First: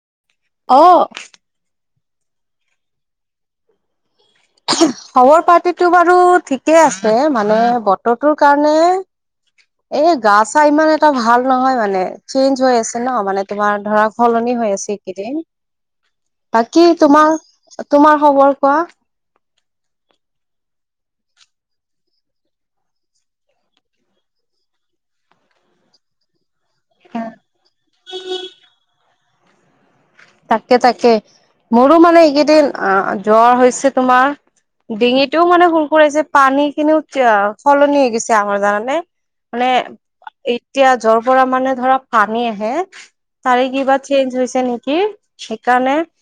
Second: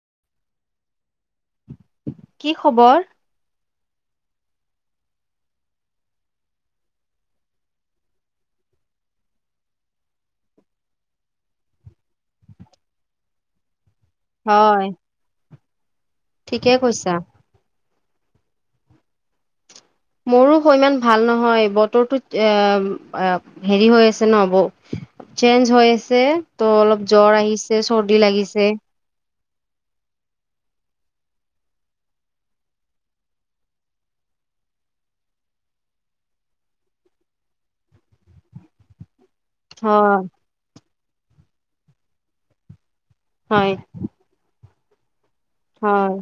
অঁ। কি খবৰ? খবৰ পাতিটো বাৰু ঠিকে আছে মানে বতৰটোৰ কাৰণে এ' গা - চা ইমান এটা ভাল নহয় মানে চেঞ্জ হৈ আছে ন মানে তোমাৰ ধৰা সলনি হৈ আছে হয় এইকেইদিন। ঠিকে বাকী কৈছা। তোমাৰ? তোমাৰ খবৰ কোৱা মোৰো ইমান ভাল নহয়, বতৰটো এ হেৰি হৈ আছে ন, বৌ চেঞ্জ হৈ আছে তো অলপ জ্বৰ আহিছে, চৰ্দি লাগিছে। তাকে, তাকে মোৰো মানে এইকেইদিন আ, জ্বৰ হৈছে তোমাৰ, ডিঙিটোও মানে সুৰসুৰাইছে, পানীখিনিও জ, সলনি হৈ গৈছে আমাৰ জানানে? মানে হয় এতিয়া য'ৰ পৰা মানে ধৰা পানী আহে তাৰে হয় কিবা চেঞ্জ হৈছে নে কি? সেইকাৰণে হয়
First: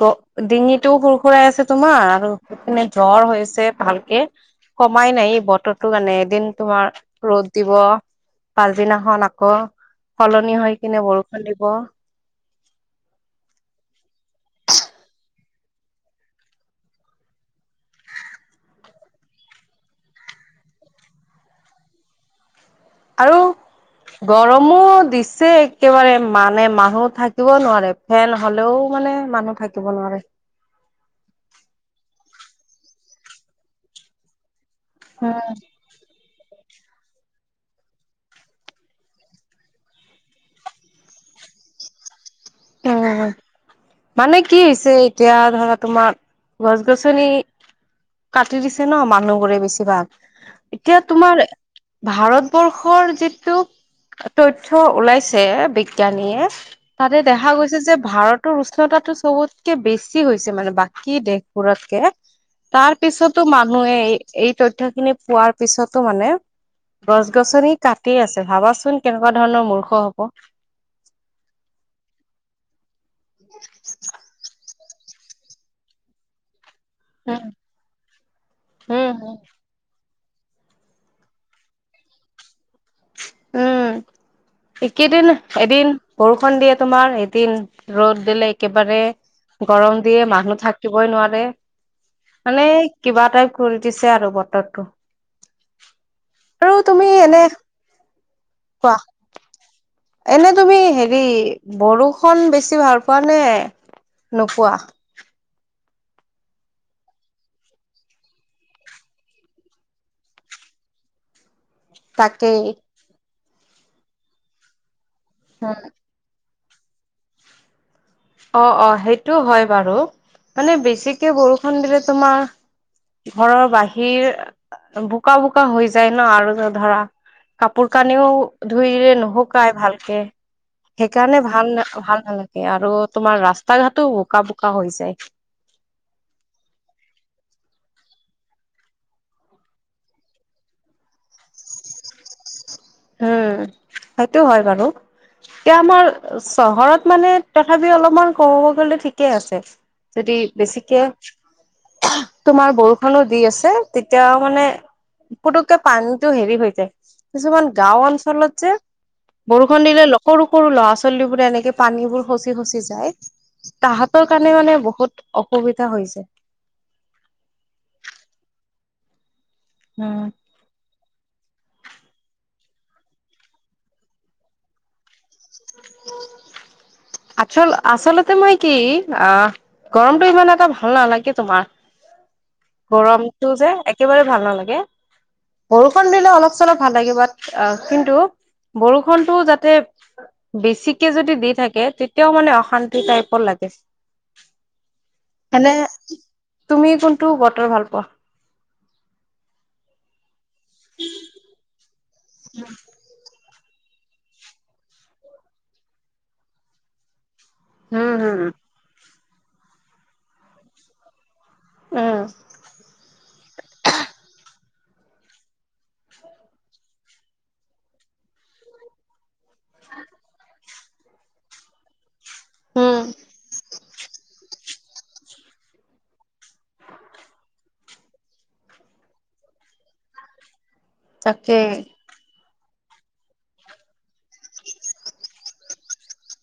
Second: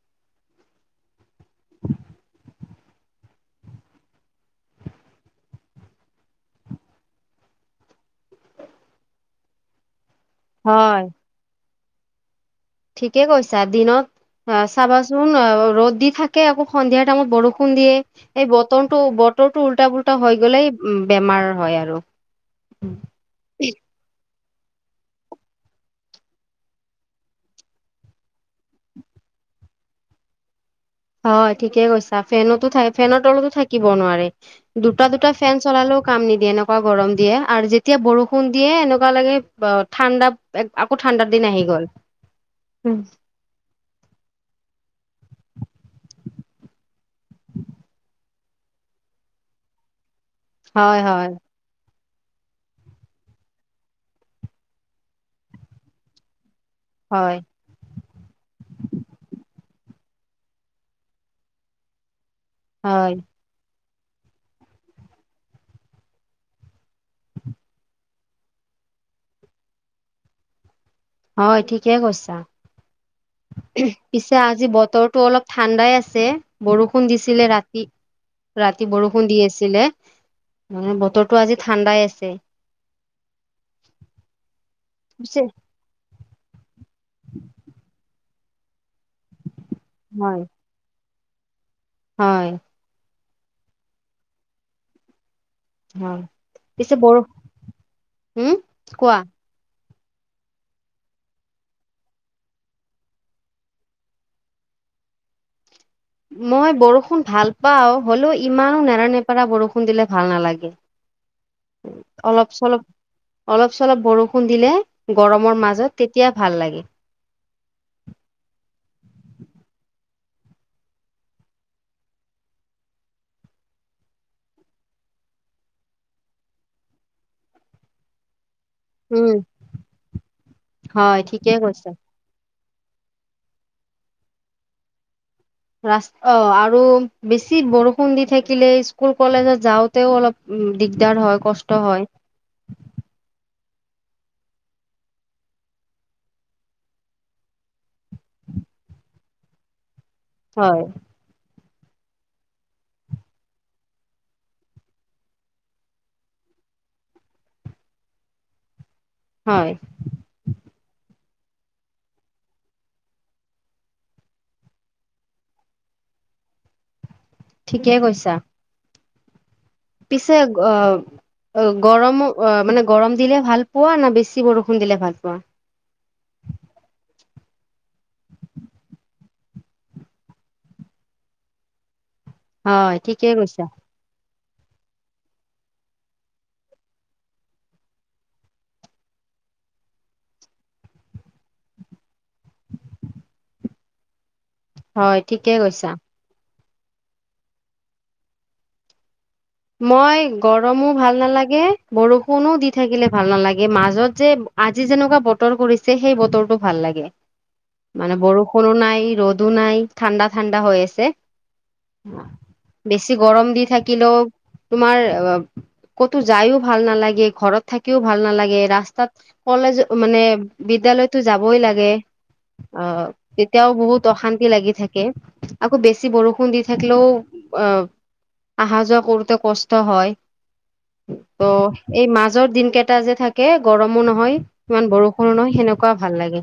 ক, ডিঙিটো সুৰ সুৰাই আছে তোমাৰ, আৰু সিপিনে জ্বৰ হৈছে ভালকে, কমাই নাই। এই বতৰটো কাৰণে এদিন তোমাৰ ৰ'দ দিব পাছদিনাখন আকৌ সলনি হৈ কিনে বৰষুণ দিব। ঠিকেই কৈছা, দিনত অ, চাবাচোন আ, ৰ'দ দি থাকে আকৌ সন্ধিয়া টাইমত বৰষুণ দিয়ে। এই বতৰটো, বতৰটো উল্টা পোল্টা হৈ গ'লেই বেমাৰ হয় আৰু। আৰু [inaudible] গৰমো দিছে একেবাৰে মানে মানুহ থাকিব নোৱাৰে, ফেন হলেও মানে মানুহ থাকিব নোৱাৰে। হয়, ঠিকে কৈছা। ফেনতো থাক, ফেনৰ তলতো থাকিব নোৱাৰে। দুটা, দুটা ফেন উম চলালেও কাম নিদ এনেকুৱা গৰম দিয়ে আৰু যেতিয়া বৰষুণ দিয়ে এনেকুৱা লাগে ব, ঠাণ্ডা এক, আকৌ ঠাণ্ডাৰ দিন আহি গ'ল। উম, অঁ, অঁ মানে কি হৈছে এতিয়া ধৰা তোমাৰ গছ-গছনি কাটি দিছে ন' মানুহবোৰে বেছিভাগ এতিয়া হয় হয় তোমাৰ ভাৰতবৰ্ষৰ যিটো তথ্য ওলাইছে, বিজ্ঞানীয়ে হয় দেখা গৈছে যে ভাৰতৰ উষ্ণতাটো চবত কে বেছি হৈছে মানে, বাকী দেশবোৰতকে তাৰ হয় পিছতো মান মানুহে এ এই তথ্য খিনি পোৱাৰ পিছতো মানে, গছ গছনি কাটিয়ে আছে ভাবাচোন কেনেকুৱা ধৰণৰ মূৰ্খ হ'ব। হয়, ঠিকে কৈছা। [unintelligible] পিছে আজি বত তৰটো অলপ ঠাণ্ডাই আছে। বৰষুণ উম দিছিলে ৰাতি, ৰাতি হুম বৰষুণ হুম দি আছিলে। মানে বতৰটো আজি ঠাণ্ডাই আছে। উম', এই কেইদিন, পিছে এদিন বৰষুণ দিয়াত তোমাৰ এদিন ৰ'দ দিলে একেবাৰে- গৰম দিয়ে হয় মানুহ থাকিবই নোৱাৰে [unintelligible] হয় মানে, কিবা তাই কৰি দিছে আৰু বতৰটো। অ' আৰু পিছে তুমি বৰ এনে উম, কোৱা। এনে তুমি হেৰি বৰষুণ বেছি ভাল পোৱা নে নপোৱা? মই বৰষুণ ভাল পাওঁ হ'লেও ইমানো নেৰানেপেৰা বৰষুণ দিলে ভাল নালাগে। অলপ তাকেই চলপ অলপ চলপ বৰষুণ দিলে গৰমৰ মাজত, তেতিয়া ভাল লাগে। অ অ সেইটো হয় বাৰু মানে বেছিকে বৰষুণ দিলে তোমাৰ ঘৰৰ বাহিৰ বোকা বোকা হৈ যায় ন, আৰু ধৰা কাপোৰ কানিও ধুইৰে উম নুশুকাই ভালকে হয় সেইকাৰণে ঠিকে ভাল ন কৈছা। ভাল নালাগে। এ আৰু তোমাৰ ৰাস্তা ঘাটো বোকা বোকা হৈ যায়। ৰাচ অ' আৰু বেছি বৰষুণ দি থাকিলে স্কুল কলেজত যাওঁতেও অলপ দিগদাৰ হয়, কষ্ট হয়। উম সেইটো হয় বাৰু, এতিয়া আমাৰ চহৰত মানে তথাপি অলপ তমাৰ কব গ'লে ঠিক ঠিকে আছে। যদি হয় বেছিকে তোমাৰ বৰষুনো দি আছে তেতিয়া মানে পুতুককে পানীটো হেৰি হৈ যায়। কিছুমান গাঁও অঞ্চলত যে হয় বৰষুণ দিলে সৰু সৰু ল'ৰা ছোৱালী বো এনেকে পানীবোৰ সচি সচি যায়, তাহাঁতৰ কাৰণে মানে বহুত অসুবিধা হৈ যায়। ঠিকে কৈছা। উম। পিছে অ গৰম অ মানে গৰম দিলে ভাল পোৱা না বেছি বৰষুণ দিলে ভাল পোৱা? আচল আচলতে মই কি আহ গৰমটো ইমান এটা ভাল নালাগে তোমাৰ। হয় ঠিকে গৰমটো কৈছা যে একেবাৰে ভাল নালাগে। বৰষুণ দিলে অলপ চলপ ভাল লাগে, বাট আহ কিন্তু বৰষুণতটো যাতে বেছিকে যদি দি থাকে তেতিয়াও মানে অশান্তি টাইপৰ লাগে। হয় ঠিকে এনে কৈছা। তুমি কোনটো বতৰ ভাল পোৱা? মই গৰমো ভাল নালাগে বৰষুণো দি থাকিলে ভাল নালাগে। মাজত যে আজি যেনেকুৱা বতৰ কৰিছে সেই বতৰটো ভাল লাগে। উম মানে হুম বৰষুণো নাই ৰ'দ দু নাই ঠাণ্ডা ঠাণ্ডা হৈ আছে। উম বেছি গৰম দি থাকিলেও তোমাৰ ক'তো যায়ও ভাল নালাগে, ঘৰত থাকিও ভাল নালাগে, ৰাস্তাত কলেজ মানে বিদ্যালয়তো যাবই লাগে। উম অ', তেতিয়াও বহুত অশান্তি লাগি থাক কে আকৌ বেছি বৰষুণ দি থাকিলেও, অ', আহা যোৱা কৰো তে কষ্ট হয়। তাকে ত' এই মাজৰ দিন কেইটা যে থাকে গৰমো নহয় ইমান বৰষুণো নহয়, সেনেকুৱা ভাল লাগে।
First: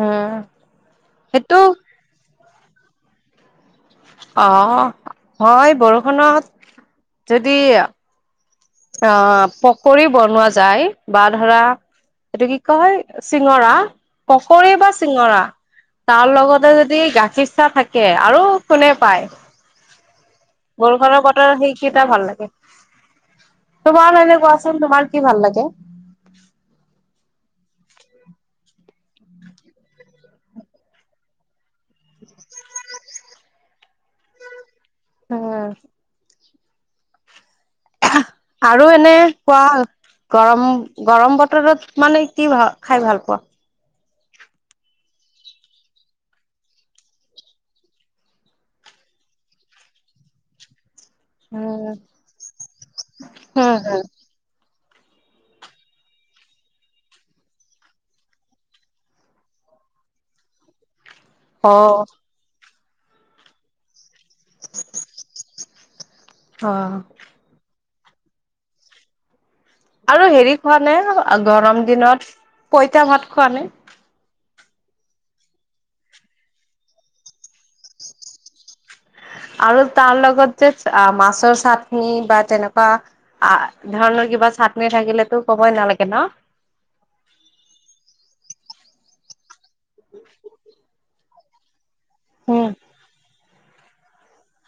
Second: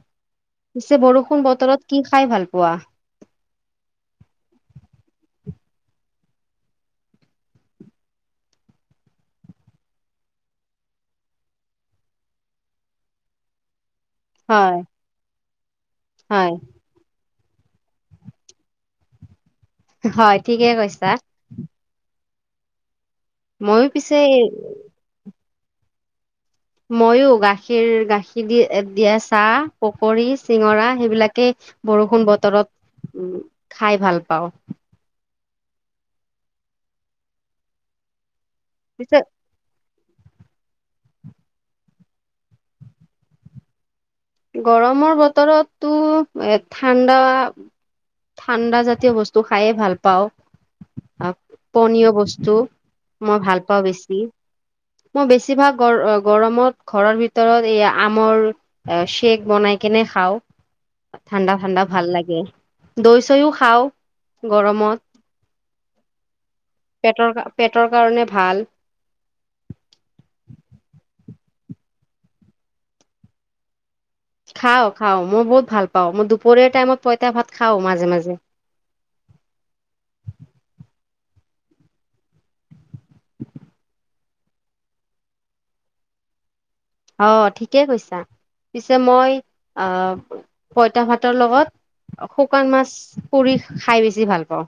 উম পিছে বৰষুণ সেইটো বতৰত কি খাই ভাল ৱাহ। অ', হয় বৰষুণত যদি অ', পকৰি বনোৱা যায়, বা ধৰা এইটো কি কয় হয় চিঙৰা পকৰি হয় বা চিঙৰা। তাৰ হয় লগতে যদি গাখীৰ চা থাকে, আৰু কোনে পায়। হয় ঠিকে কৈছা বৰষুণৰ বতৰত সেইকেইটা ভাল লাগে। ময়ো তোমাৰ পিছে এনে কোৱাচোন তোমাৰ কি ভাল লাগে? [inaudible] মইও গাখীৰ গাখীৰ দি-দিয়া চাহ, পকৰী, চিঙৰা সেইবিলাকে বৰষুণ বতৰত উম, খাই ভাল পাওঁ। অ'। [inaudible] আৰু এনে পিছে কোৱা গৰম গৰম বতৰত মানে কি ভা খাই ভাল পোৱা? গৰমৰ বতৰতো এ ঠাণ্ডা, ঠাণ্ডা জাতীয় বস্তু খাইয়ে ভাল পাওঁ। আৰু উম। উম, পনীয় বস্তু মই ভাল পাওঁ উম, বেছি। মই বেছিভাগ গৰ-গৰমত ঘৰৰ ভিতৰত এই আমৰ এ শ্বেক বনাই কেনে খাওঁ। ঠাণ্ডা, ঠাণ্ডা ভাল অ', লাগে। দৈ, চৈও খাওঁ। গৰমত অ'। পেটৰ কা পেট। কাৰ কাৰণে ভাল। আৰু হেৰি খোৱা নে গৰম দিনত পইতা ভাত খোৱা নে? খাও খাও মই বহুত ভাল পাও মই দুপৰীয়া টাইমত পইতা ভাত খাও মাজে- মাজে। আৰু তাৰ লগত যে আ - মাছৰ চাটনি বা তেনেকুৱা ধৰণৰ কিবা চাটনি থাকিলেতো কবই নালাগে নহ। অ' ঠিকে কৈছা পিছে মই আ' পইতা ভাতৰ লগত উম। শুকান মাছ পুৰি খাই বেছি ভাল পাওঁ।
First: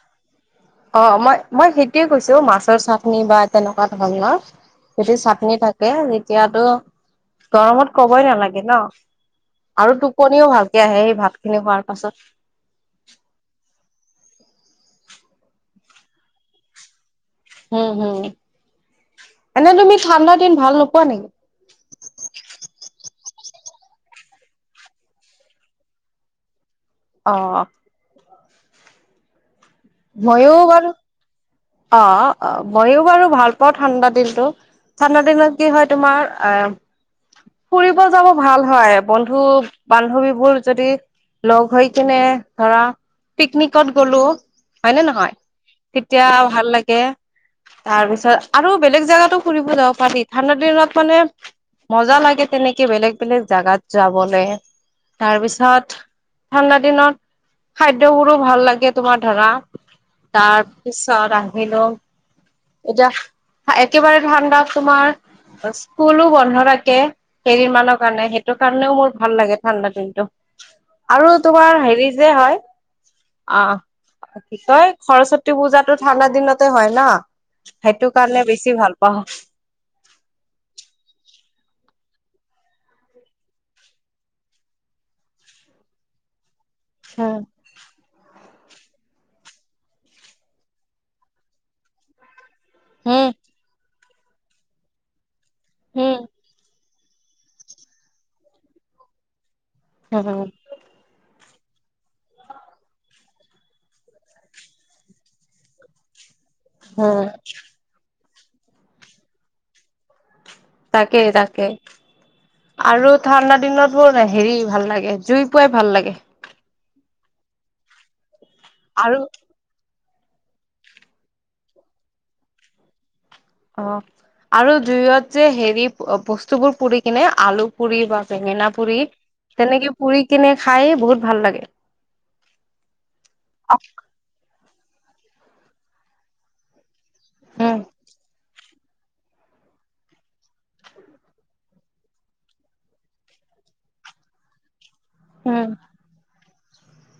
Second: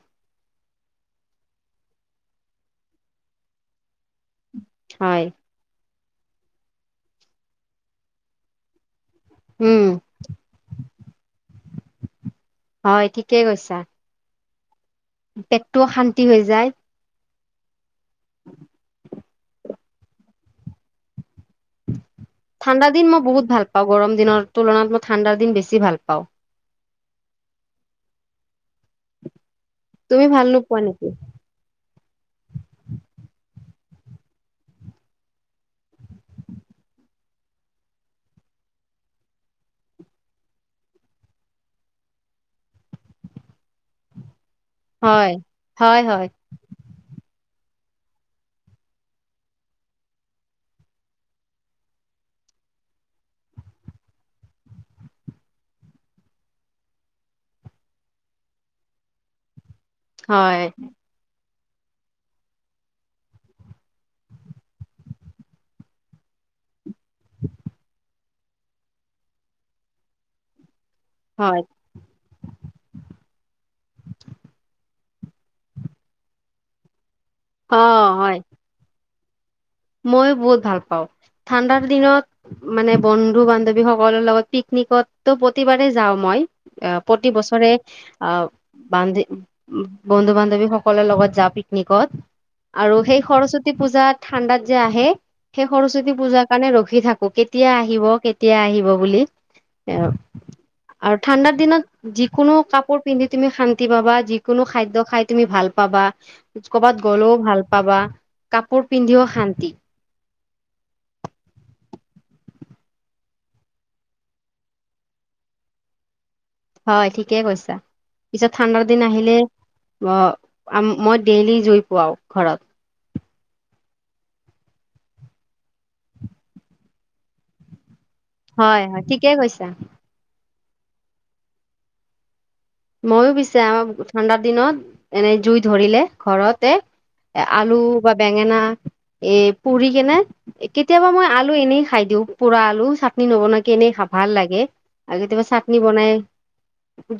অ' মই- মই সেইটোয়ে কৈছো মাছৰ চাটনি বা তেনেকুৱা। ধৰণৰ যদি হয় চাটনি থাকে যেতিয়াতো গৰমত কবই নালাগে নহ। উম আৰু টোপনিও ভালকে আহে সেই ভাত খিনি খোৱাৰ পাছত। হয় ঠিকেই কৈছা পেটটোও শান্তি হৈ যায়। উম। হম এনে তুমি। ঠাণ্ডা দিন ভাল নোপোৱা নেকি? ঠাণ্ডা দিন মই বহুত ভাল পাওঁ গৰম দিনৰ তুলনাত মই ঠাণ্ডাৰ দিন বেছি ভাল পাওঁ। অ। তুমি ভাল মইয়ো নোপোৱা বাৰু নেকি অ অ মইয়ো বাৰু ভাল। পাওঁ ঠাণ্ডা দিনটো ঠাণ্ডা দিনত কি হয় তোমাৰ আহ ফুৰিব যাব ভাল হয়, বন্ধু বান্ধৱীবোৰ যদি লগ হৈ কিনে ধৰা পিকনিকত গলো। হয়নে হয় নহয় হয় তেতিয়া হয় ভাল লাগে। তাৰ পিছত আৰু বেলেগ জাগাতো ফুৰিব যাব পাৰি ঠাণ্ডা দিনত মানে মজা লাগে তেনেকে বেলেগ বেলেগ জাগাত যাবলে তাৰপিছত ঠাণ্ডা দিনত খাদ্যবোৰো ভাল লাগে তোমাৰ ধৰা। হয় তাৰপিছত আহ। [unintelligible] এতিয়া একেবাৰে ঠাণ্ডা তোমাৰ স্কুলো বন্ধ ৰাখ। কে কেইদিনমানৰ কাৰনে। সেইতু কাৰণেও মোৰ ভাল লাগে ঠাণ্ডা দিনটো। আৰু হয় তোমাৰ হেৰি যে হয় অ তই সৰস্বতী পূজাটো ঠাণ্ডা দিনতে হয় নাহ। সেইটো কাৰণে বেছি ভাল। পাওঁ মইয়ো বহুত ভাল পাওঁ ঠাণ্ডাৰ দিনত মানে বন্ধু বান্ধৱী সকলৰ লগত পিকনিকতো প্ৰতিবাৰেই যাওঁ মই। আহ প্ৰতি বছৰে আহ। বান্ধী, বন্ধু বান্ধৱী সকলৰ লগত যা পিকনিকত। আৰু সেই উম সৰস্বতী পূজাত ঠাণ্ডাত যে আহে সেই সৰস্বতী উম, পূজাৰ কাৰণে ৰখি ৰখি থাকো, কেতিয়া আহিব কেতিয়া আহিব বুলি। এ উম, আৰু ঠাণ্ডাৰ দিনত যিকোনো কাপোৰ পিন্ধি তুমি শান্তি পাবা, যিকোনো খাদ্য খাই তুমি ভাল পাবা ক'বাত উম, গ'লেও ভাল পাবা কাপোৰ পিন্ধিও শান্তি তাকেই তাকেই, আৰু ঠাণ্ডা দিনত মোৰ হেৰি ভাল লাগে, জুই পুৱাই ভাল লাগে। হয় ঠিকে কৈছা। পিছত ঠাণ্ডাৰ দিন আৰু আহিলে অ' মই ডেইলী জুই পুৱাও, ঘৰত। অ' আৰু জুইত যে হেৰি বস্তুবোৰ পুৰি কেনে, আলু পুৰি, বা বেঙেনা হয় পুৰি, হয় ঠিকেই কৈছা তেনেকে পুৰি কিনে খাই বহুত ভাল লাগে। ময়ো পিছে আমাৰ ঠাণ্ডাৰ দিনত এনে জুই ধৰিলে ঘৰতে আলু উম, বা বেঙেনা এ পুৰি কেনে, কেতিয়াবা মই আলু এনেই খাই দিওঁ, পুৰা আলু, চাটনি নবনাকে এনেই খাও ভাল লাগে। আজি কিবা উম, চাটনি বনায়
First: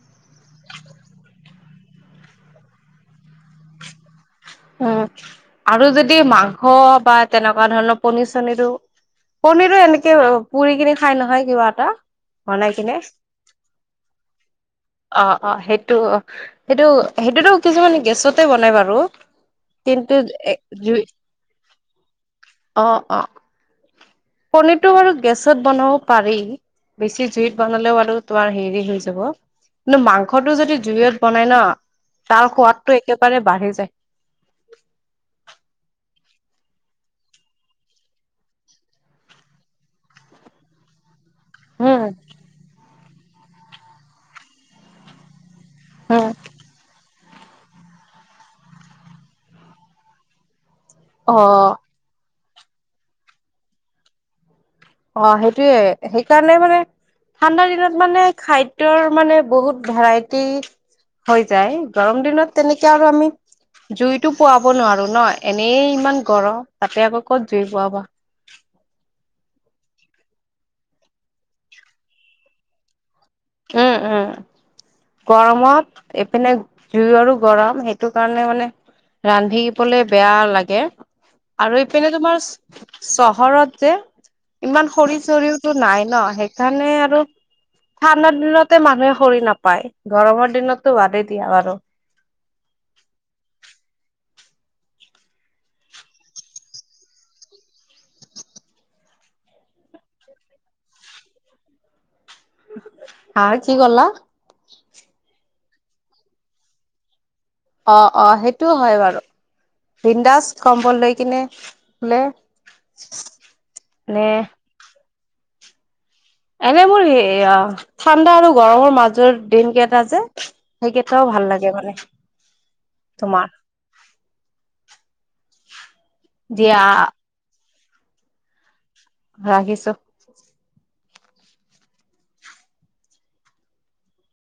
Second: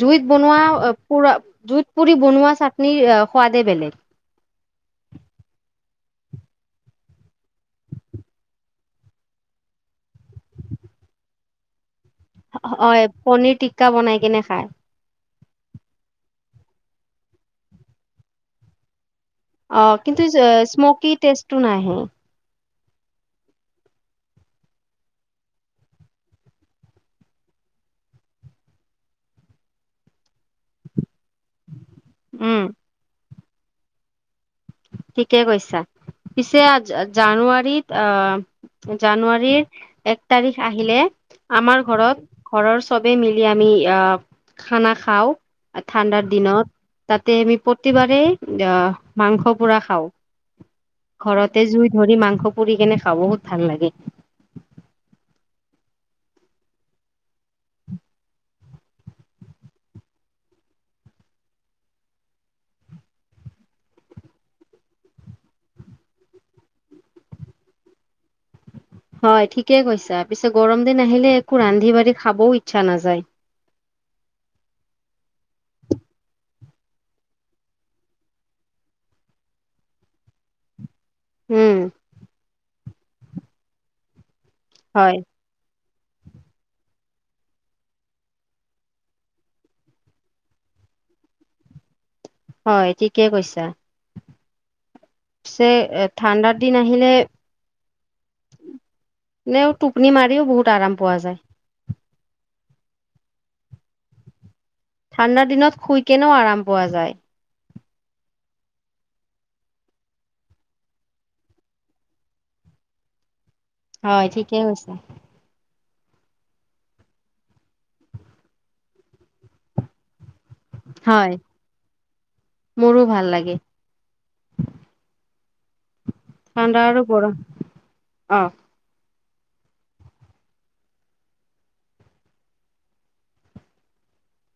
জুইত বনোৱা পুৰা জুত পুৰি বনোৱা চাটনিৰ সোৱাদে বেলেগ। উ, আৰু যদি যদি মাংস বা তেনেকুৱা ধৰণৰ পনিৰ চনীৰো, পনিৰো এনেকে পুৰি কিনি খাই নহয় কিবা এটা। বনাই কিনে হয়, পনীৰ টিক্কা বনাই কিনে খাই। অ', অ' সেইটো সেইটোতো কিছুমানে গেছতে বনাই বাৰু। অ' কিন্তু, এ জুই স্মকি টেষ্টটো নাহে। অ', অ' পনিৰতটো বাৰু গেছত বনাব পাৰি, বেছি জুইত বনালেও বাৰু তোমাৰ হেৰি হৈ যাব, কিন্তু মাংসটো যদি জুইত বনাই ন তাৰ উম সোৱাদতটো একে বাৰে বাঢ়ি যায়। ঠিকে কৈছা, পিছে জানুৱাৰীত এক তাৰিখ আহিলে আমাৰ উম ঘৰত, ঘৰৰ চবেই মিলি আমি খানা খাওঁ। আৰু ঠাণ্ডাৰ উম দিনত তাতে আমি প্ৰতিবাৰেই অ' মাংস পোৰা খাওঁ। অ ঘৰতে জুই ধৰি মাংস পুৰি কিনে খাওঁ, বহুত ভাল লাগে। অ' সেইটোয়ে সেইকাৰণে মানে ঠাণ্ডা দিনত মানে খাদ্যৰ মানে বহুত ভেৰাইটি হৈ যায়, গৰম দিনত তেনেকে আৰু আমি জুইতটো পুৱাব নোৱাৰো ন, এনেই ইমান গৰম তাতে আকৌ ক'ত জুই পুৱাবা? হয় ঠিকে কৈছা, পিছে গৰম দিন আহিলে একো ৰান্ধি বাঢ়ি খাবও ইচ্ছা নাযায়। উম, উম, গৰমত এইপিনে জুই আৰু গৰম, সেইটো কাৰণে মানে ৰান্ধিবলে বেয়া লাগে। আৰু উম এইপিনে তোমাৰ চহৰত যে ইমান খৰি হয় চৰিওতো নাই। ন, সেইকাৰণে আৰু ঠাণ্ডাৰ দিনতে মানুহে খৰি নাপায়, গৰমৰ দিনতো বাদেই দিয়া বাৰু। হয়, ঠিকেই কৈছা, পিছে ঠাণ্ডাৰ দিন আহিলে নেও টোপনি মাৰিও বহুত আৰাম পোৱা যায়। হা কি ক'লা? ঠাণ্ডাৰ দিনত শুই কেনেও আৰাম পোৱা যায়। অ', অ', সেইটো হয়, বাৰু, বিন্দাছ কম্বল লৈ কিনে শুলে হয়, নে ঠিকেই কৈছা। এনে মোৰ এইয়া ঠাণ্ডা আৰু গৰমৰ মাজৰ দিন কেইটা যে সেইকেইটাও হয় ভাল লাগে মানে, মোৰো ভাল লাগে তোমাৰ ঠাণ্ডা দিয়া আৰু গৰম অ' ৰাখিছোঁ।